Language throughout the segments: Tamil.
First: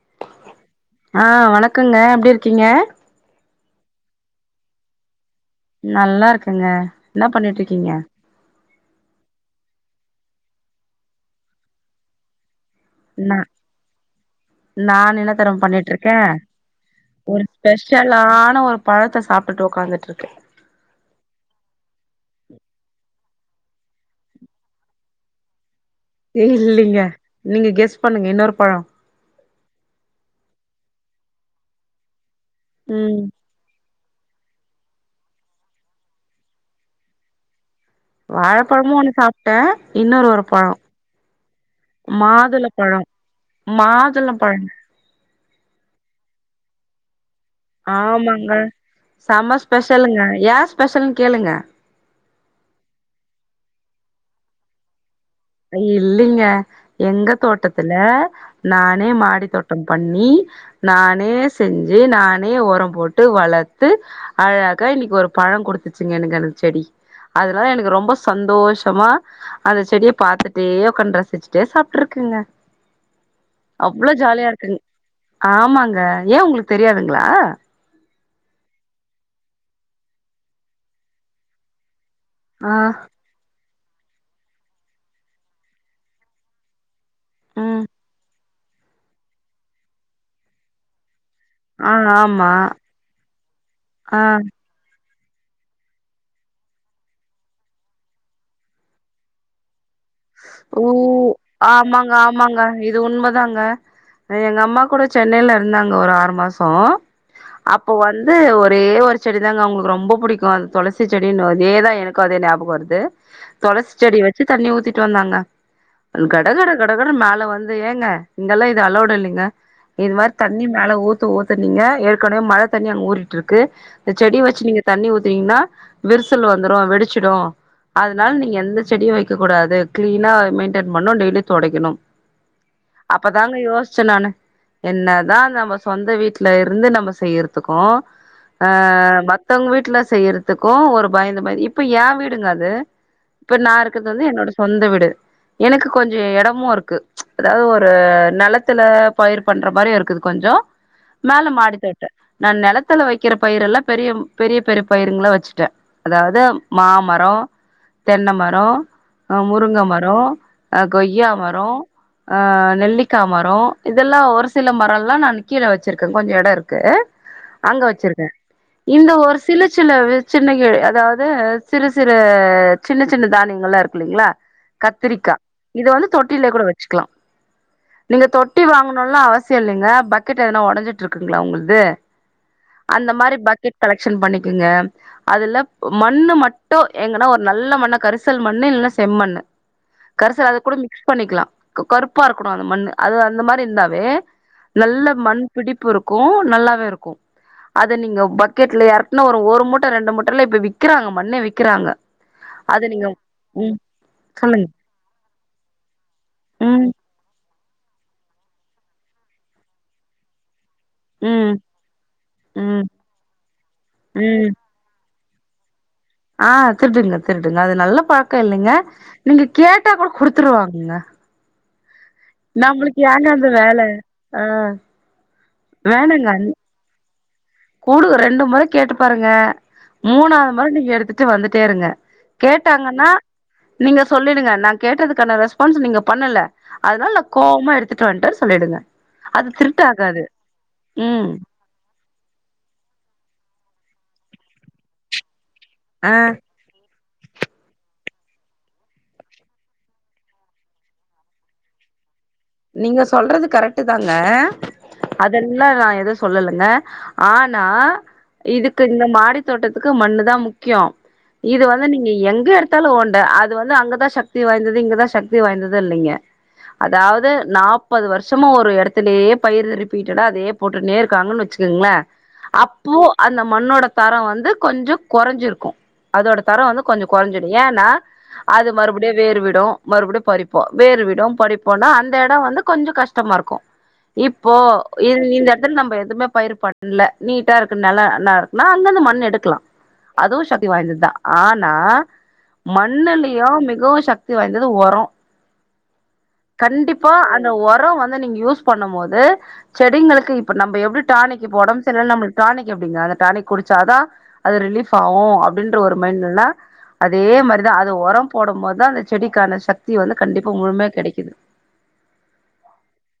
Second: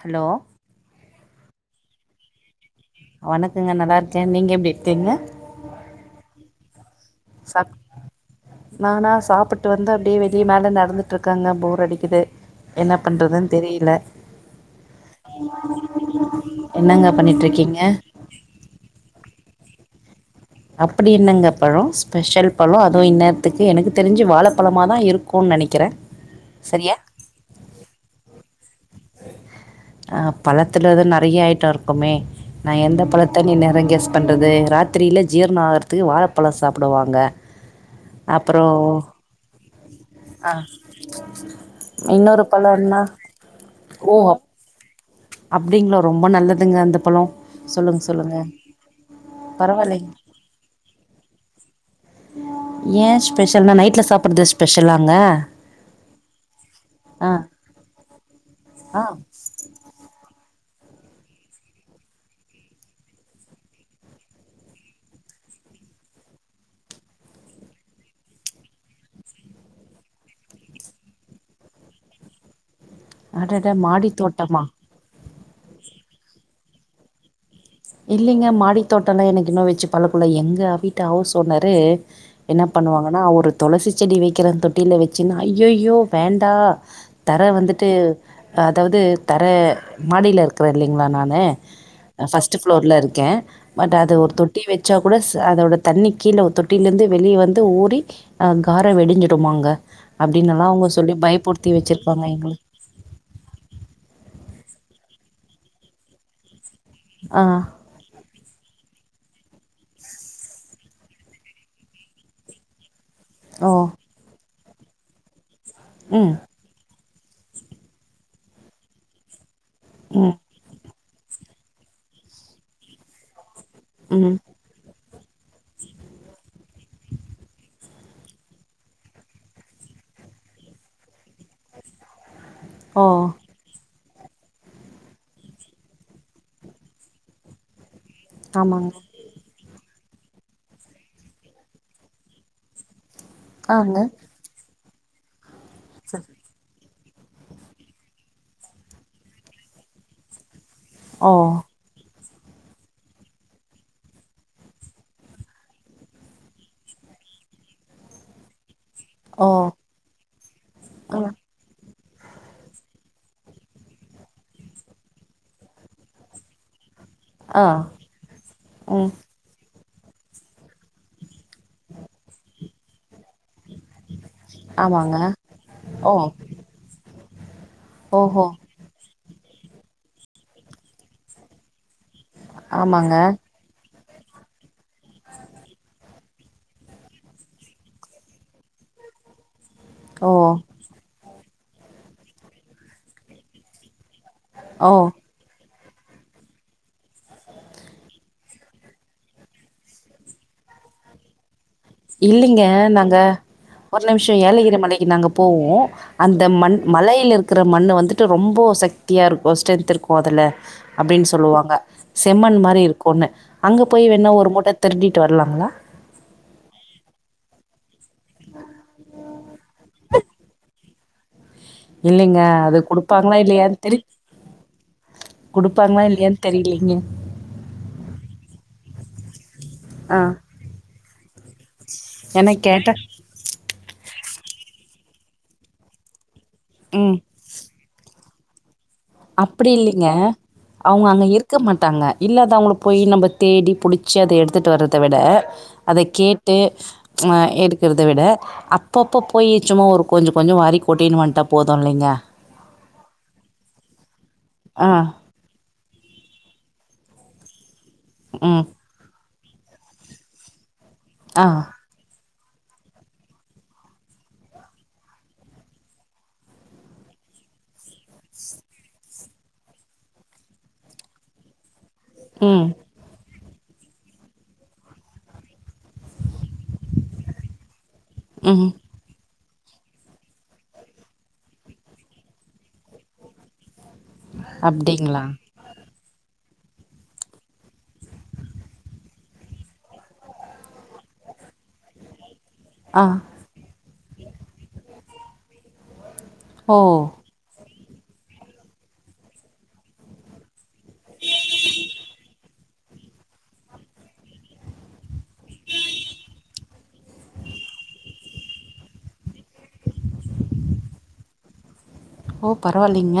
ஹலோ ஆ வணக்கங்க எப்டிருக்கீங்க வணக்கங்க நல்லாருக்க நீங்க எப்டி இருக்கீங்க நல்லாருக்கங்க என்னா சாப் பண்ணிட்ருக்கீங்க நானா சாப்ட்டு வந்து அப்டியே வெளிய மேல நடந்துட்ருக்கங்க போர் அடிக்குது என்ன பண்றதுன் தெரில நானு என்னாத்தெரிமா பண்ணிட்ருக்க என்னங்க ஒரு பண்ணிட்ருக்கீங்க ஸ்பெஷலான ஒரு பழத்த சாப்புட்டு உக்காந்துட்ருக்க அப்டி என்னங்க த்துக்கு எனக்கு தெரிஞ்சு வாழப்பழமாதா இருக்குன் நினைக்கிற இல்லிங்க நீங்க கெஸ் பண்ணுங்க இன்னொரு பழோ அஹ் பழத்துலதா நிறைய ஐட்டருக்குமே நா எந்த ம் பழத்தண் இன்னேறங்கெஸ் பண்றது ராத்திரில ஜீரணாகறதுக்கு வாழப்பழ சாப்டுவாங்க அப்றோ வாழப்பழமு ஒன்னு சாப்ட்ட அஹ் இன்னொரு ஒரு ஆ பழோ இன்னொரு மாதுள பழோ பழோன்னா மாதுள பழம் அப்டிங்ளா ரொம்ப நல்லதுங்க அந்த பழோ சொல்லுங்க சொல்லுங்க ஆமாங்க செம பரவாயில்லைங்க ஸ்பெஷலுங்க ஏ ஸ்பெஷல்ன் கேளுங்க ஏன் ஸ்பெஷல்னா நைட்ல சாப்பறது ஸ்பெஷலாங்க இல்லைங்க ஆ எங்க தோட்டத்துல ஆ நானே மாடி தோட்டம் பண்ணி நானே செஞ்சி நானே உரம் போட்டு வளர்த்து அழக இன்னைக்கு ஒரு பழ ம் கொடுத்துச்சிங்க எனக்கு அந்த செடி அதனால எனக்கு ரொம்ப சந்தோஷமா அந்த செடியப் பாத்துட்டே உக்காந்து ரசிச்சிட்டே சாப்பிட்டுருக்கேங்க அடட மாடி அவ்ளோ ஜாலியா தோட்டமா இருக்குங் ஆமாங்க ஏன் உங்களுக்கு தெரியாதுங்களா இல்லிங்க மாடித்தோட்டம் எல்லாம் எனக்கு இன்னும் வச்சி பழக்கம் இல்ல எங்க வீட்டு ஹவுஸ் ஓனரு என்ன ஆ பண்ணுவாங்கன்னா ஒரு துளசி செடி வைக்கிறன் தொட்டியில வச்சின்னா ஐயையோ வேண்டா தர ம் வந்துட்டு அதாவது தர மாடியில இருக்கிறேன் இல்லைங்களா நானு ஆ ஃபர்ஸ்ட் ஆமா டு ஃப்ளோர்ல இருக்கேன் பட் அது ஆ ஒரு தொட்டி வச்சா கூடஸ் அதோட தண்ணி கீழே தொட்டில இருந்து வெளியே வந்து ஊறி ஆ கார வெடிஞ்சுடுமாங்க ஓ ஆமாங்க ஆமாங்க எங்களுக்கு இது உண்மைதாங்க எங்க அம்மா கூட சென்னையில இருந்தாங்க ஒரு ஆறு மாசம் ஆ அப்ப வந்து ஒரே ஒரு செடி தாங்க அவங்களுக்கு ரொம்ப பிடிக்கும் அது துளசி செடின்னு அதேதான் எனக்கு அதே ஞாபகம் வருது ஓ துளசி செடி வச்சி தண்ணி ஊத்திட்டு வந்தாங்க ம் கட கட கட கடன்னு மேல வந்து ஏங்க இங்கெல்லாம் இது அலவுடு இல்லிங்க இது ம் மாதிரி தண்ணி மேல ஊத் ஊத்துனங்க ஏற்கனவே மழை தண்ணி அங்க ஊறிட்டு இருக்கு இந்த ம் செடி வச்சி நீங்க தண்ணி ஊத் த்தினிங்கனா விரிசல் வந்துரும் வெடிச்சிடும் அதனால நீங்க எந்த செடியும் வைக்க கூடாது கிளீனா மெயின்டென் பண்ணும் டெய்லி தொக்டைக்கணும் ஓ அப்பதாங்க யோச ச்ச நானு என்னதான் நம்ம சொந்த வீட்டுல இருந்து நம்ம செய்றதுக்கும் ஆ ஆமாங்க மத்தவங்க வீட்டுல செய்யறதுக்கும் ஒரு பயந்து பயந்து இப்ப ஏ வீடுங்க அது இப்ப நான் ஆங்க இருக்கிறது வந்து என்னோட சொந்த விடு எனக்கு கொஞ்சம் இடமும் இருக்கு அதாவது ஒரு நிலத்துல பயிர் பண்ற மாதிரி இருக்குது கொஞ்சம் ஓ மேல மாடித்தோட்டம் நான் நிலத்துல வைக்கிற பயிர் எல்லாம் பெரிய பெரிய பெரிய பயிருங்கள வச்சிட்டேன் அதாவது மாமர மரோம் தென்னை மரோம் ஓ முருங்க மரோம் அ கொய்யா ம் மரோம் ஆ நெல்லிக்கா மரோம் இதெல்லாம் ஒரு சில மரோம் எல்லாம் நான் கீழே வச்சிருக்கேன் கொஞ்சம் இடம் இருக்கு ஆ அங்க வச்சிருக்கேன் ம் இந்த ஒரு சிலு சில சின்ன கிழ அதாவது சிறு சிறு சின்ன சின்ன தானியங்கள்லா இல்லிங்களா ஆமாங்க கத்திரிக்காய் இதை வந்து ஓ தொட்டிலயே கூட வச்சிக்கலாம் நீங்க ஓஹோ தொட்டி வாங்கணுல்லாம் அவசியம் இல்லைங்க பக்கெட் எதனா உடஞ்சிட்டு இருக்குங்களா உங்களது அந்த ஆமாங்க மாதிரி பக்கெட் கலெக்ஷன் பண்ணிக்கங்க அதுல மண்ணு மட்டும் எங்கன்னா ஒரு நல்ல மண்ண கரிசல் மண்ணு இல் செம்மண்ணு ஓ கரிசல் அதை கூட மிக்ஸ் பண்ணிக்கலாம் கருப்பா இருக்கணும் அந்த மண்ணு அது அந்த மாதிரி இருந்தாவே ஓ நல்ல மண் பிடி உப்பு இருக்கு நல்லாவே இருக்கு அத நீங்க பக்கெட்ல எறக்னா ஒரு ஒரு மூட்ட, ரெண்டு மூட்டல்லா இப்ப விக்கிறாங்க மண்ண விக் இல்லிங்க நாங்க ம் ஒரு நிம்ஷோ சொல்லுங்க ஏலகிரி மலைக்கு நாங்க போவோ அந்த மண் ம் மலை லிருக்கற மண்ணு வந்துட்டு ரொம்ப சக்தியா இருக்கு ஸ்ட்ரென்த் இருக்கு அதுல அப்டின் ம் சொல்லுவாங்க செம்மண் மாரி ம் இருக்குன்னு அங்க போய் வேணா ம் ஒரு மூட்ட திருடி ட்டு வர்லாங்ளா ஆ திருடுங்க திருடுங்க அது நல்ல பழக் கில்லைங்க நீங்க கேட்டா கூட குடுத்துருவாங்க இல்லீங்க அது குடுப்பாங்ளா அந்த வேல இல்லையான் தெரி ஆ குடுப்பாங்ளா வேணாங்க இல்லியான் தெரிலீங்க குடு ரெண்டு மொற கேட்டு பாருங்க ஆ மூணாது மொற நீங்க எடுத்துட் டு வந்துட்டே இருங்க ஏன்னா கேட்டா கேட்டாங்கன்னா நீங்க சொல்லிடுங்க நா கேட்டதுக்கான ரெஸ்பான்ஸ் நீங்க பண்ணல ம் அதுனால நா கோவ்மா எடுத்துட்டு வந்ட்டே சொல்லிடுங்க அது அப்டி இல்லீங்க திருட்டாகாது அவங்க அங்க ம் இருக்க மாட்டாங்க இல்லாதவங்கள போய் நம்ம தேடி புடிச்சி அத எடுத்துட்டு வரத விட அத ஆ கேட்டு அ எடுக்கறத விட அப்பப்ப போய் சும்மா ஒரு கொஞ்சோ கொஞ்சோ வாரி கொட்டின் வந்ட்டா போது இல்லீங்க நீங்க சொல்றது கரக்ட்டு தாங்க ஆ. அதெல்லா நா எது சொல்லலங்க ஆனா ம். இதுக்கு இந்த மாடி தோட்டத்துக்கு மண்ணு தா முக்கியோ ஆ. இது வந்து நீங்க எங் க எடுத்தாலு ஓண்ட அது வந்து அங்கதா சக்தி வாய்ந்தது இங்கதா சக்தி வாய்ந்தது இல்லீங்க அதாவ்து நாப்பது வர்ஷமா ஒரு எடத்துலே பயிறு ரிப்பீட்டடா அதயே போட்டுன்னே இருக்காங்கன் வெச்சிக்கங்ளே ம். அப்போ அந்த மண்ணோட தரோ வந்து கொஞ்சோ கொறஞ்சிருக்கு அதோட தரோ வந்து கொஞ்சோ கொறஞ்சிடு ஏனா அது ம். மறுபடியு வேர் வி டு மறுபடியு பறிப்போ வேர் விடு பறிப்போன்னா அந்த எடோ வந்து கொஞ்சோ கஷ்டமா இருக்கு இப்போ இ அப்டிங்களா? இந்த எடத்துல நம்ப எ எதுமே பயிர் பண்ல நீட்டா இருக்கு நெல ந நா அங்க இருந்து மண் எடுக்லா அதுவு சக்தி வாய்ந்தத் தா ஆனா ஆ. மண்ணுலயு மிகவு சக்தி வாய்ந்தது ஒரோ ஓ இந்த ஒரோ வந்து நீங்க யூஸ் பண்ணும் போது செடிங்களுக்கு இப்ப நம்ப எப்டி டானிக்கு இப்ப ஒடம் செரில்ல நம்ளுக் டானிக் எப்டிங்க அந்த டானிக் குடிச்சாதா அது ரிலீஃப் ஆவு அப்டின்ற ஒரு மைண்டுல அதே மாரி தா அது ஒரோ போடும்போத் தா அந்த செடிக்கான சக்தி வந்து கண்டிப்பா முழுமையா கெடைக்குது ஓ பரவால்லீங்க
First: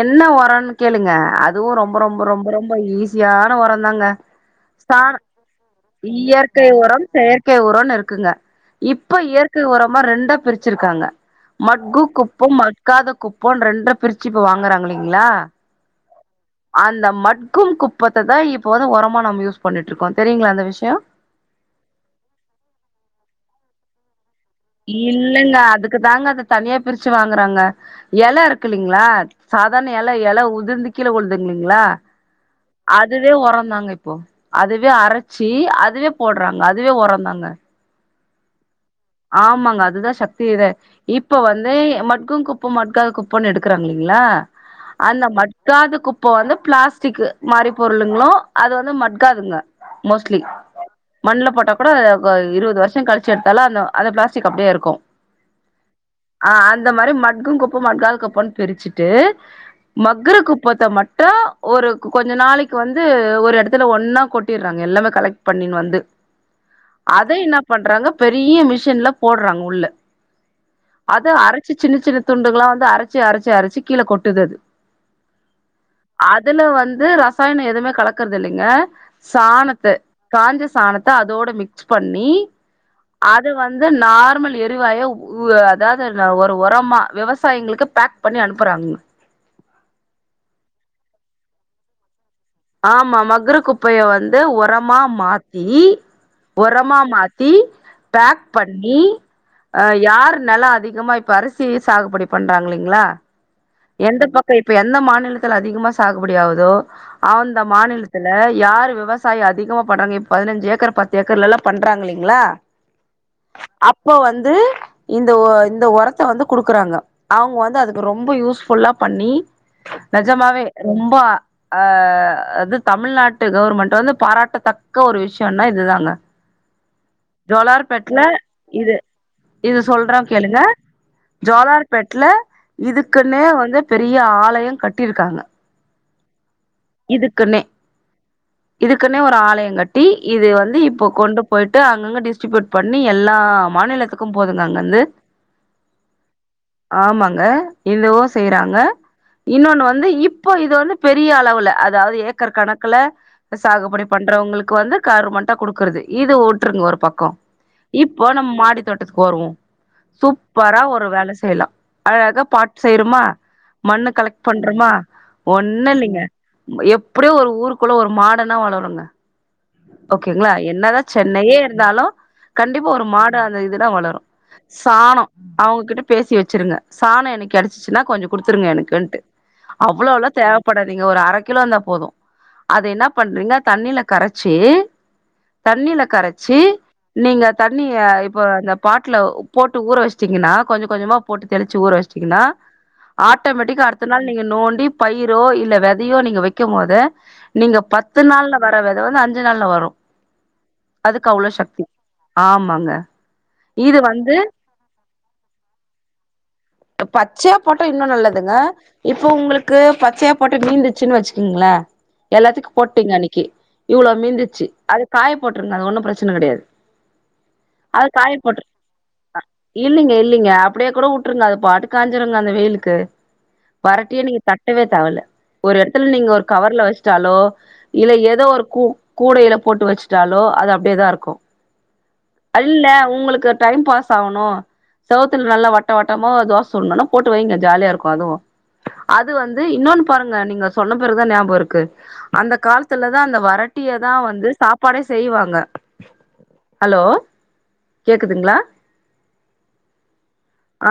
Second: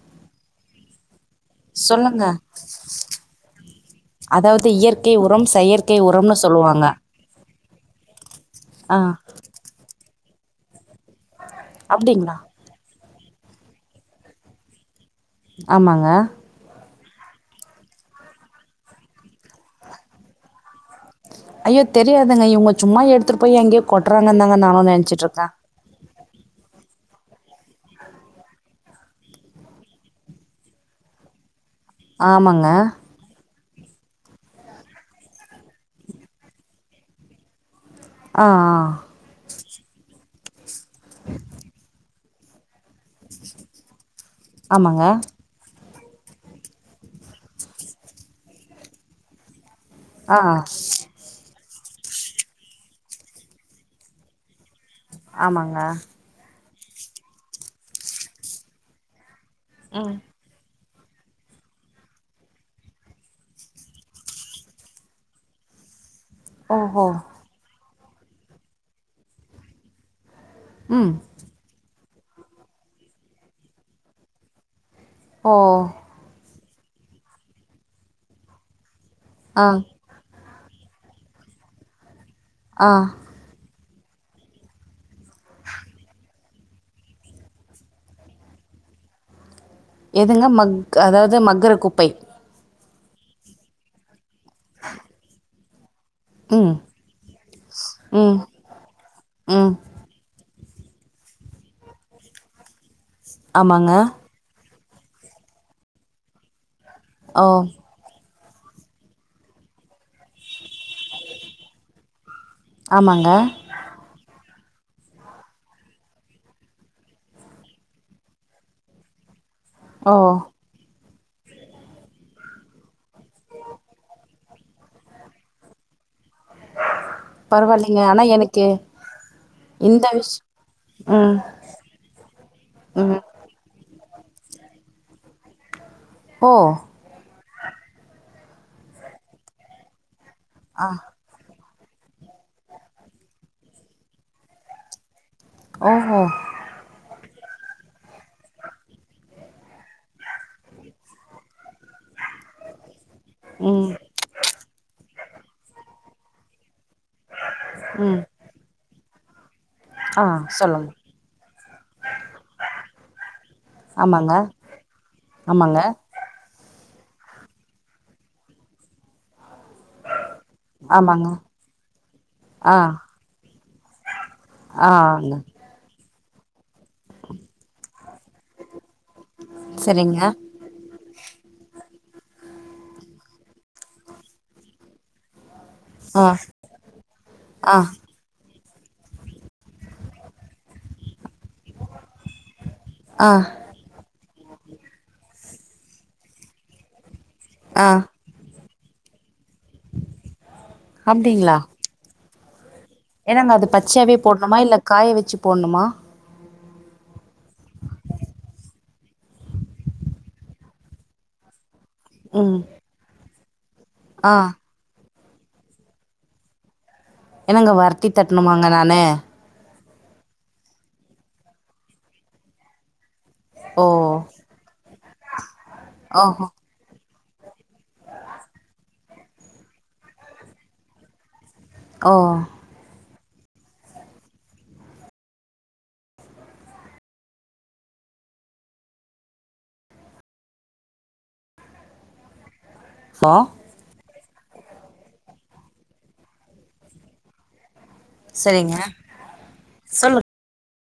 என்ன ஒரோனு கேளுங்க அதுவு ரொம்ப ரொம்ப சொல்லுங்க. ரொம்ப ரொம்ப ஈஸியான ஒரோந்தாங்க அதாவது இயற்கை ஸ்டார் உரம், செயற்கை உரம்னு இயற்கை சொல்லுவாங்க. ஒரம் செயற் கை உரோனு இருக்குங்க ஆ. இப்ப இயற்கை ஒரமா ரெண்டா பிரிச்சிருக்காங்க மட்கு அப்டிங்களா? குப்பம் மட்காத குப்போ ரெண்டா பிரிச்சு இப்ப வாங்கறாங்கில்லீங் ஆமாங்க அந்த மட்கும் குப்பத்த தா இப்ப வந்து ஒரமா நம்ம யூஸ் பண்ணிட்ருக்கோ தெரியுங்ளா அந்த விஷ்யோ ஐயோ தெரியாதுங்க இவுங்க சும்மா எடுத்துட்டு போய் எங்யோ கொட்றாங் இல்லல்ல அதுக்கு தாங்க அத தனியா பிரிச்சு வாங்கறாங்க எல இருக்குல்லீங்ளா சாதாரண எல எல உதிர்ந்து கீழ உழ்துங்ளீங் ளா ஆமாங்க அதுவே ஒரோ ந்தாங்க இப்போ அதுவே அரச்சி அதுவே போட்றாங்க அதுவே ஒரந்தாங்க ஆ ஆ ஆமாங்க அதுதா சக்தி இதே இப்ப வந்து மட்கும் குப்பம் மட்காத குப்போனு எடுக்கறாங்க இல்லீங்ளா ஆமாங்க அந்த மட்காத குப் போ வந்து பிளாஸ்டிக்கு மாரி பொருளுங்ளு அது வந்து மட்காதுங்க ஆ மோஸ்ட்லி ஆ. மண்ல போட்டா கூட அ இருவது வர்ஷொ கழுச்சு எடுத்தாலு அந்த அந்ஊ ப்ளாஸ்டிக் அப்டியே இருக்கு ஆமாங்க ஆ அந்த மாரி மட்கும் குப்ப மட்காத குப்பன் பிரிச்சுட்டு மக்குர குப்பத்த மட் ட்று ஒரு கொஞ்ச நாளக்கி வந்து ஒரு எடத்துல ஒன்னா கொட்டிற்றாங்க எல்லாமே கலெக்ட் பண்ணின்னு வந்து ஓஹோ அத என்னா பண்றாங்க பெரிய மிஷின்ல போட்றாங்க உள்ள ம் அது அரச்சு சின்ன சின்ன துண்டுகளா வந்து அரச்சு அரச்சு அரச்சு கீழ கொட்டுது அது ஓ அதுல வந்து ரசாயனோ எதுமே கலக்குறது இல்லங்க ஆ சாணத்த காஞ்ச சாணத்த அதோட மிக்ஸ் பண்ணி ஆ அத வந்து நார்மல் எரிவாயா உ அதாது ஒரு ஒரமா விவசாயிகளுக்கு பேக் பண்ணி அனுப்ப ராங்க எதுங்க மக் அதாவது மக்கர குப்பை ஆமா மக்ர குப்பைய வந்து ஒரமா மாத்தி ம் ஒரமா மாத்தி ம் பேக் பண்ணி ம் அ யார் நெலோ அதிகமா இப்ப அரிசி சாகுபடி பண்றாங்கீள்ளீங்களா ஆமாங்க எந்த பக்க இப்ப எந்த மாநிலத்துல அதிகமா சாகுபடி ஆகுதோ ஓ அந்த மாநிலத்துல ல யாரு விவசாய அதிகமா பண்றாங்க இப்ப பதுனஞ்சு ஏக்கர் பத்து ஏக்கர்லல்லா பண்றாங்க இல்லேங்களா ஆமாங்க அப்போ வந்து இந்த ஒ இந்த ஒரத்த வந்து குடுக்குறாங்க அவுங்க வந்து அதுக்கு ரொம்ப யூஸ்ஃபுல்லா பண்ணி ஓ நெஜமாவே ரொம் ப ஆ அது தமிழ்நாட்டு கவர்மண்ட் வந்து பாராட்டத்தக்க ஒரு விஷ்யனோ இதுதாங்க பரவாயில்லைங்க ஜோலார்பேட்ல ஆனால் எனக்கு இது இது இந்த சொல்றோ கேளுங்க விஷயம் ம் ஜோலார்பேட்ல ம் இதுக்குன்னே வ வந்து பெரிய ஆலயொ கட்டிருக்காங்க ஓ இதுக்குன்னே இதுக்குன்னே ஒரு ஆலயொ கட்டி இது வந்து இப்போ கொண்டு போய்ட்டு அங்கங்க டிஸ்ட்ரிபியூட் பண்ணி எல்லா மாநிலத்துக்கு போதுங்க அங்க இருந்து ஓஹோ ஆமாங்க இந்தவு செய்றாங்க இன்னோன்னு வந்து இப்ப இது வந்து பெரிய அளவுல அதாவது ஏக்கர் கணக்குல ம் சாகுபடி பண்றவங்களுக்கு வந்து கருமண்டா குடுக்குறது இது வுட்ருங்க ஒரு பக்கோ ம் இப்ப நம்ம மாடி தோட்டத்துக்கு வருவோ ஆ சூப்பரா சொல்லுங்க ஒரு வேல செய்லா அழாக பாட் செய்றமா மண்ணு ஆமாங்க கலெக்ட் பண்றமா ஆமாங்க ஒண்ணு இல்லங்க எப்டியோ ஒரு ஊருக்குள்ள ஒரு மாடன்னா வளருங்க ஓகேங்ளா என்னதா ஆமாங்க சென்னையே இருந்தாலு ஆ கண்டிப்பா ஒரு மாடு அந்த இதுடா வளரு சாணோ ஆங்க அவுங்ககிட்ட பேசி வச்சுருங்க சாணோ எனக்கு கெடச்சிச்சுன்னா கொஞ்ச குடுத்துருங்க எனக் குன்ட்டு சரிங்க அவ்ளோளா தேவப்படாதீங்க ஒரு அர கிலோ இருந்தா போது அது என்னா பண்றீங்க தண்ணீல கரச்சு தண்ணீல ஆ கரச்சு நீங்க ஆ தண்ணிய இப்ப அந்த பாட்டுல போட்டு ஊற வச்ட்டீங்கன்னா கொஞ்ச கொஞ்சமா போட்டு தெளிச்சு ஊற வச்ட்டீங்கன்னா ஆ ஆட்டோமேட்டிகா அடுத்த நாள் நீங்க நோண்டி பயிரோ இல்ல வெதையோ நீங்க வைக்கும் போது நீங்க ஆ பத்து நாள்ல வர்ர வெத வந்து அஞ் சு நாள்ள வரு அதுக்கு அவ்ளோ சக்தி ஆமாங்க ஏனங்க அது இது பச்சையாவே வந்து போட்ணுமா இல்ல காய வச்சு போட்ணுமா பச்சையா போட்டா இன்னு நல்லதுங்க இப்ப உங்களுக்கு பச்சையா போட்டது மீந்துச்சுன்னு வச்சுக்கங்ளே ம் எல்லாத்துக்கு போட்டீங்க அன்னக்கி இவ்ளோ ஆ மிந்துச்சு அது காய போட்டுருங்க அது ஒன்னு பிரச்சன கெடையாது என்னங்க வரட்டி தட்டனுமாங்க நானு இல்லிங்க இல்லிங்க அப்படியே கூட உட்டுருங்க அது பாட்டு காயஞ்சிருங்க அந்த வெயிலுக்கு ஓ வரட்டியே நீங்க தட்டவே தேவல ஒரு இடத்துல நீங்க ஒரு ஓஹோ கவர்ல வச் சல்லோ இல்ல ஏதோ ஒரு கூ கூடையில போட்டு வச்சுட்டாலோ அது அப்படியேதான் இருக்கும் ஓ இல்ல உங்களுக்கு டைம் பாஸ் ஆவுணும் செவத்துல நல்லா வட்ட வட்டமோ தோசை சொல்லும்னா போட்டு வைங்க ஜாலியா இருக்கும் அதுவும் அது வந்து இன்னொன்னு பாருங்க நீங்க சொன்ன பேருதான் ஞாபகம் இருக்கு அந்த காலத் த்துலதான் ஹலோ அந்த வரட்டியதான் வந்து சாப்பாடே செய்வாங்க ஹலோ கேக்குதுங்களா சரிங்க சொல்லு ஆ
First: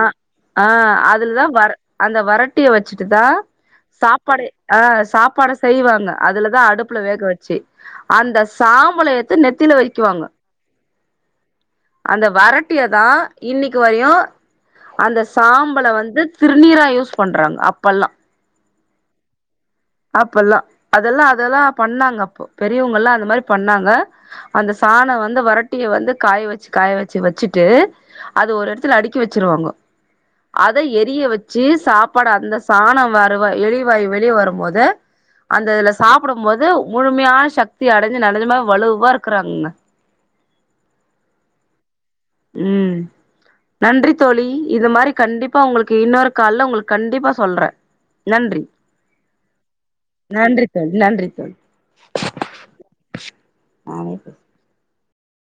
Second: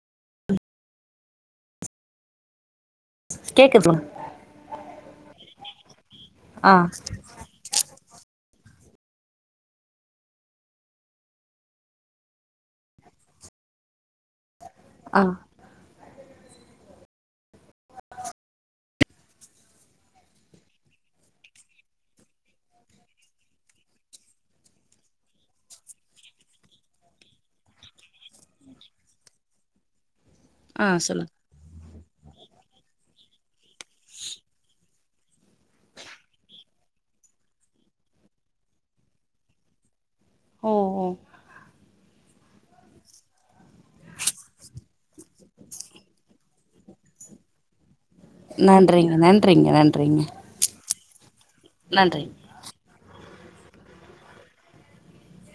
ஆ அதுல்தான் வர் அந்த வரட்டிய வச் வச்சுட்டு தான் கேக்குது சொல்லுங்க. சாப்பாடே ஆ சாப்பாட செய்வாங்க அதுலதான் ஆ அடுப்புல வேக வச்சு அந்தஸ் சாம்பளை எத்து நெத்தில வைக்குவாங்க அந்த வீட்டின் தான் இன்னைக்கு வரையும் ஆ அந்த சாம்பலை வந்து திருநீரா யூஸ் பண்றாங்க அப்பலாம் அப்பலாம் அதெல்லாம் அதெல்லாம் பண்ணாங்க அப்போ பெரியவங்க எல்லாம் அந்த மாதிரி பண்ணாங்க அந்தஸ் சாணம் வந்து வறட்டிய வந்து காய வச்சு காய வச்சு வச்சுட்டு அது ஒரு இடத்துல அடுக்கி வச்சுருவாங்கோ அதை ஆ எரிய சொல்லுங்க வச்சு சாப்பாடு அந்த சாணம் வறுவை எலிவாய் வெளி வரும் போது த அந்த இதுல சாப்புடும் போது முழுமையான சக்தி அடஞ்சி [unintelligible] நெஜமாவே வலுவா இருக்குறாங்கங்க ஓ ஓ ம் நன்றி தோழி இது மாதிரி கண்டிப்பா உங்களுக்கு இன்னொரு கால்ல உங்களுக்கு கண்டிப்பா சொல்றன் நன்றிங்க நன்றிங்க நன்றிங்க நன்றி தோழி நன்றி ஆனது